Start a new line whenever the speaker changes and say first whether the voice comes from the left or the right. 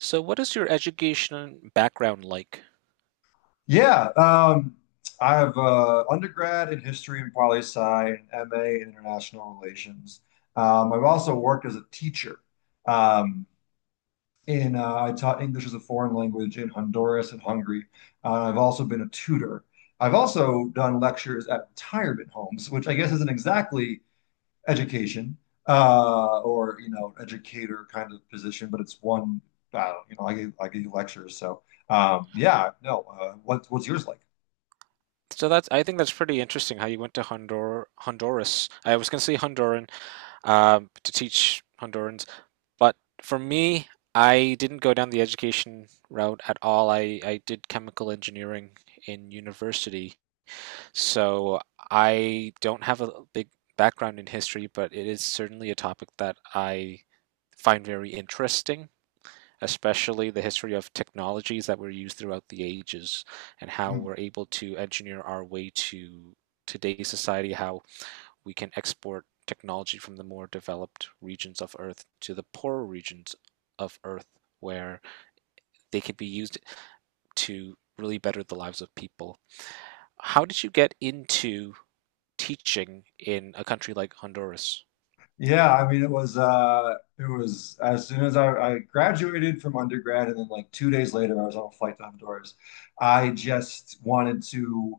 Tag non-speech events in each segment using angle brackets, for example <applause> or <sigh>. right: So what is your education background like?
left: Yeah, um, I have undergrad in history and poli sci, and MA in international relations. I've also worked as a teacher. Um, in I taught English as a foreign language in Honduras and Hungary. I've also been a tutor. I've also done lectures at retirement homes, which I guess isn't exactly education or educator kind of position, but it's one. I don't, you know, I gave lectures. No. What's yours like?
right: So that's I think that's pretty interesting how you went to Honduras. I was gonna say Honduran to teach Hondurans, but for me, I didn't go down the education route at all. I did chemical engineering in university, so I don't have a big background in history, but it is certainly a topic that I find very interesting. Especially the history of technologies that were used throughout the ages and how
left: Mm.
right: we're able to engineer our way to today's society, how we can export technology from the more developed regions of Earth to the poorer regions of Earth where they could be used to really better the lives of people. How did you get into teaching in a country like Honduras?
left: Yeah, I mean it was as soon as I graduated from undergrad and then like two days later I was on a flight to Honduras. I just wanted to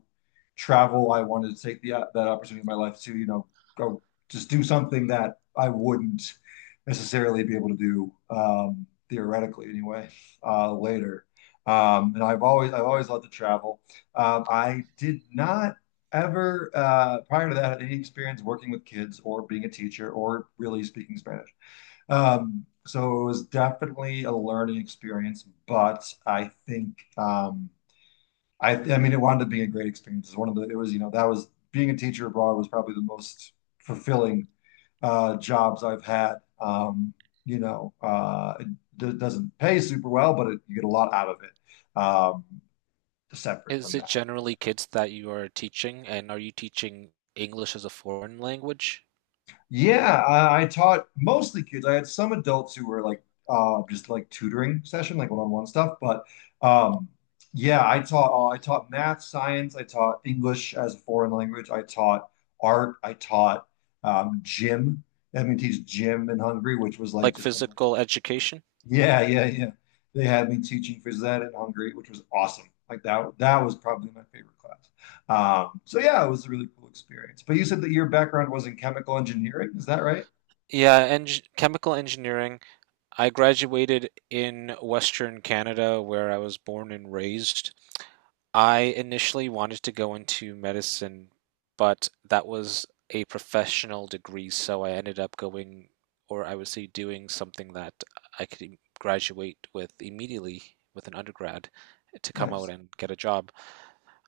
left: travel. I wanted to take the that opportunity in my life to, go just do something that I wouldn't necessarily be able to do theoretically anyway later. And I've always loved to travel. I did not ever prior to that had any experience working with kids or being a teacher or really speaking Spanish. So it was definitely a learning experience, but I think I mean it wound up being a great experience. It's one of the it was you know that was being a teacher abroad was probably the most fulfilling jobs I've had. It doesn't pay super well, but you get a lot out of it. Separate
right: Is
left: from
right: it
left: that.
right: generally kids that you are teaching, and are you teaching English as a foreign language?
left: Yeah, I taught mostly kids. I had some adults who were like just like tutoring session, like one-on-one stuff, but um yeah, I taught math, science, I taught English as a foreign language, I taught art, I taught gym. They had me teach gym in Hungary, which was like
right: Like
left: just
right: physical education?
left: yeah, yeah, yeah. They had me teaching phys ed in Hungary, which was awesome. Like that was probably my favorite class. So yeah, it was a really cool experience. But you said that your background was in chemical engineering, is that right?
right: Yeah, eng chemical engineering. I graduated in Western Canada where I was born and raised. I initially wanted to go into medicine, but that was a professional degree, so I ended up going, or I would say doing something that I could graduate with immediately with an undergrad to come out
left: Nice.
right: and get a job.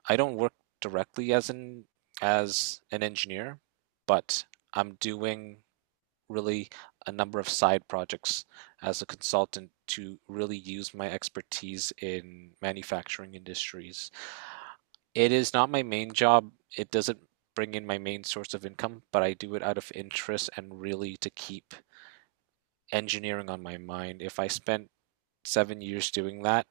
right: I don't work directly as an engineer, but I'm doing really a number of side projects as a consultant to really use my expertise in manufacturing industries. It is not my main job. It doesn't bring in my main source of income, but I do it out of interest and really to keep engineering on my mind. If I spent 7 years doing that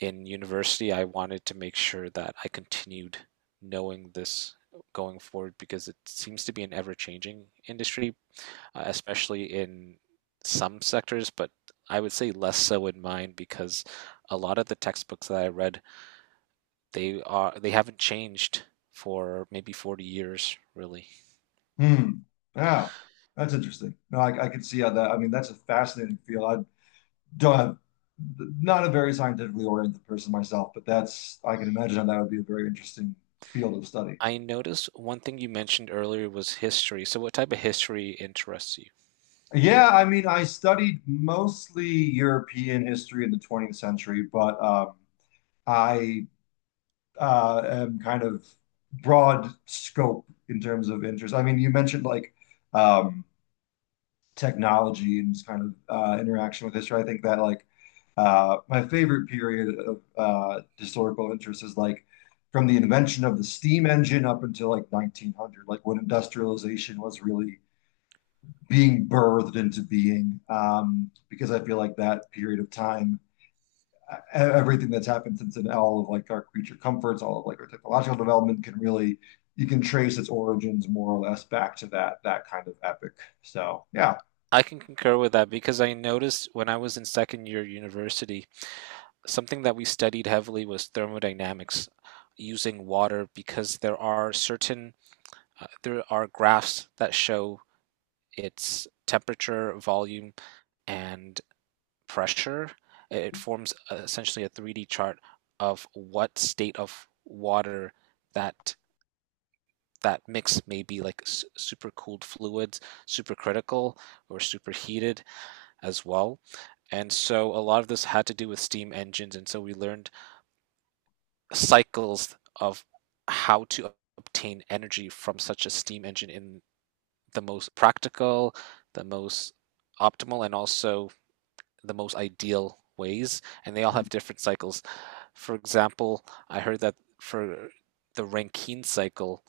right: in university, I wanted to make sure that I continued knowing this going forward because it seems to be an ever changing industry, especially in some sectors, but I would say less so in mine because a lot of the textbooks that I read they haven't changed for maybe 40 years, really.
left: Hmm. Yeah, that's interesting. No, I can see how that. I mean, that's a fascinating field. I don't have, not a very scientifically oriented person myself, but that's, I can imagine how that would be a very interesting field of study.
right: I noticed one thing you mentioned earlier was history. So what type of history interests you?
left: Yeah, I mean, I studied mostly European history in the 20th century, but I am kind of broad scope in terms of interest. I mean, you mentioned like um, technology and just kind of interaction with history. I think that my favorite period of historical interest is like from the invention of the steam engine up until like 1900, like when industrialization was really being birthed into being. Because I feel like that period of time, everything that's happened since then, all of like our creature comforts, all of like our technological development can really. You can trace its origins more or less back to that kind of epic. So yeah.
right: I can concur with that because I noticed when I was in second year university, something that we studied heavily was thermodynamics using water because there are graphs that show its temperature, volume, and pressure. It forms essentially a 3D chart of what state of water that that mix may be, like supercooled fluids, supercritical, or superheated as well. And so a lot of this had to do with steam engines, and so we learned cycles of how to obtain energy from such a steam engine in the most practical, the most optimal, and also the most ideal ways, and they all have different cycles. For example, I heard that for the Rankine cycle,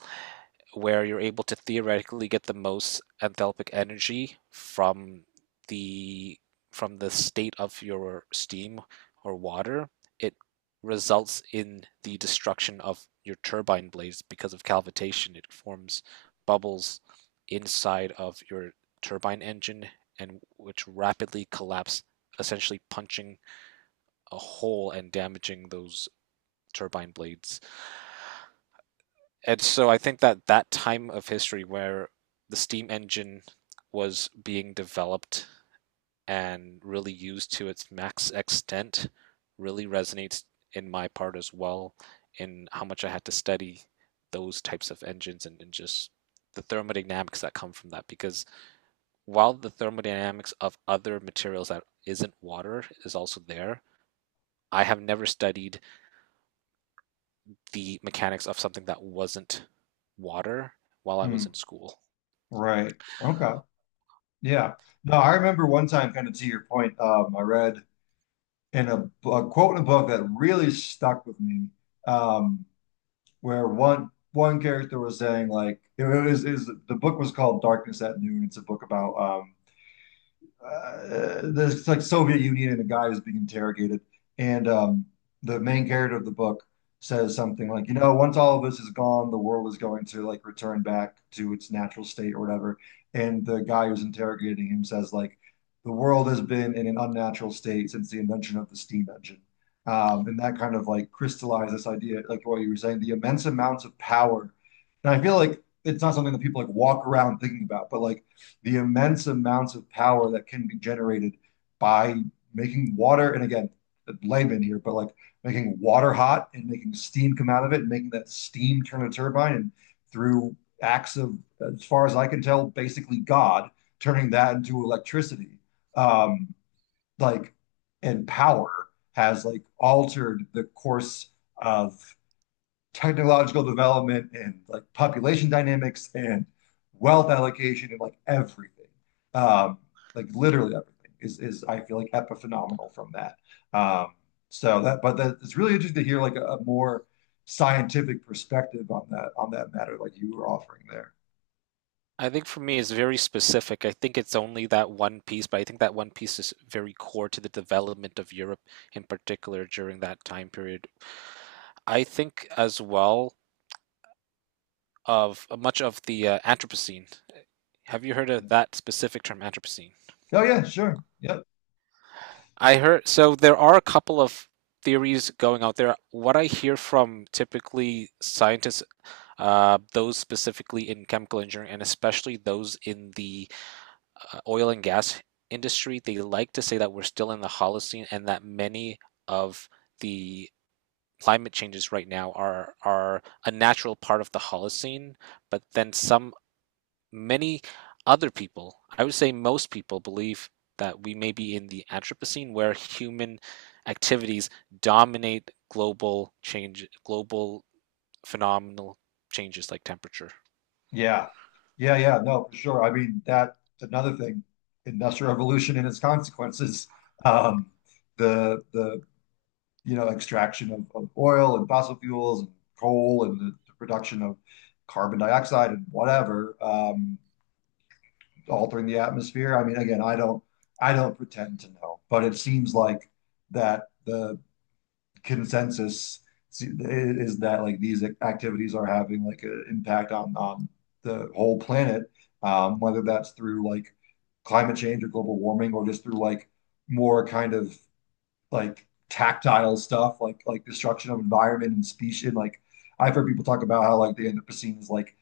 right: where you're able to theoretically get the most enthalpic energy the from the state of your steam or water, it results in the destruction of your turbine blades because of cavitation. It forms bubbles inside of your turbine engine and which rapidly collapse, essentially punching a hole and damaging those turbine blades. And so I think that that time of history where the steam engine was being developed and really used to its max extent really resonates in my part as well in how much I had to study those types of engines and, just the thermodynamics that come from that because while the thermodynamics of other materials that isn't water is also there, I have never studied the mechanics of something that wasn't water while I was
left: Hmm.
right: in school.
left: Right. Okay. Yeah. No, I remember one time, kind of to your point, I read in a a quote in a book that really stuck with me, um, where one character was saying like it was is the book was called Darkness at Noon. It's a book about there's like Soviet Union and a guy who's being interrogated, and the main character of the book says something like, once all of this is gone, the world is going to like return back to its natural state or whatever. And the guy who's interrogating him says like, the world has been in an unnatural state since the invention of the steam engine. And that kind of like crystallized this idea, like what you were saying, the immense amounts of power. And I feel like it's not something that people like walk around thinking about, but like the immense amounts of power that can be generated by making water, and again, layman here, but like making water hot and making steam come out of it and making that steam turn a turbine and through acts of, as far as I can tell, basically God turning that into electricity. Um, like, and power has like altered the course of technological development and like population dynamics and wealth allocation and like everything. Um, like literally everything is I feel like epiphenomenal from that. Um, so that it's really interesting to hear like a more scientific perspective on that matter, like you were offering there.
right: I think for me, it's very specific. I think it's only that one piece, but I think that one piece is very core to the development of Europe in particular during that time period. I think as well of much of the Anthropocene. Have you heard of
left: Yeah.
right: that specific term, Anthropocene?
left: Oh yeah, sure. Yep.
right: I heard, so there are a couple of theories going out there. What I hear from typically scientists, those specifically in chemical engineering, and especially those in the oil and gas industry, they like to say that we're still in the Holocene and that many of the climate changes right now are a natural part of the Holocene, but then some many other people, I would say most people believe that we may be in the Anthropocene where human activities dominate global change, global phenomenal changes like temperature.
left: Yeah. Yeah, no, for sure. I mean, that another thing, industrial revolution and its consequences. Um, the extraction of oil and fossil fuels and coal and the production of carbon dioxide and whatever, altering the atmosphere. I mean, again, I don't pretend to know, but it seems like that the consensus is that like these activities are having like an impact on the whole planet, whether that's through like climate change or global warming or just through like more kind of like tactile stuff, like destruction of environment and species. Like I've heard people talk about how like the Anthropocene is like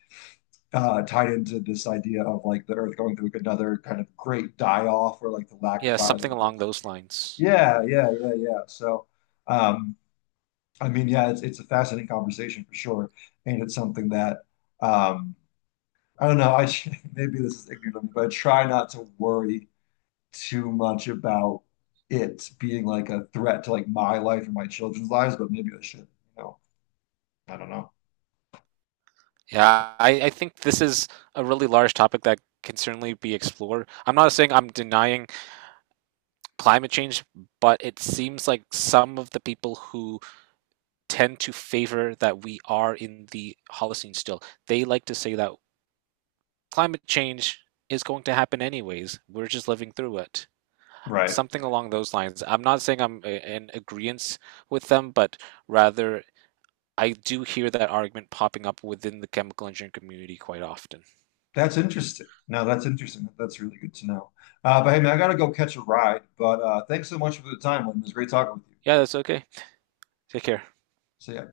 left: tied into this idea of like the Earth going through like, another kind of great die off or like the lack of
right: Yeah, something along those
left: biodiversity.
right: lines.
left: Yeah, yeah. So, um, I mean, yeah, it's a fascinating conversation for sure, and it's something that um, I don't know. I <laughs> maybe this is ignorant of me, but I try not to worry too much about it being like a threat to like my life or my children's lives, but maybe I should, you know, I don't know.
right: Yeah, I think this is a really large topic that can certainly be explored. I'm not saying I'm denying climate change, but it seems like some of the people who tend to favor that we are in the Holocene still, they like to say that climate change is going to happen anyways. We're just living through it.
left: Right.
right: Something along those lines. I'm not saying in agreement with them, but rather I do hear that argument popping up within the chemical engineering community quite often.
left: That's interesting. No, that's interesting. That's really good to know. But hey, man, I gotta go catch a ride. But thanks so much for the time, Lynn. It was great talking with you.
right: Yeah, that's okay. Take care.
left: See ya.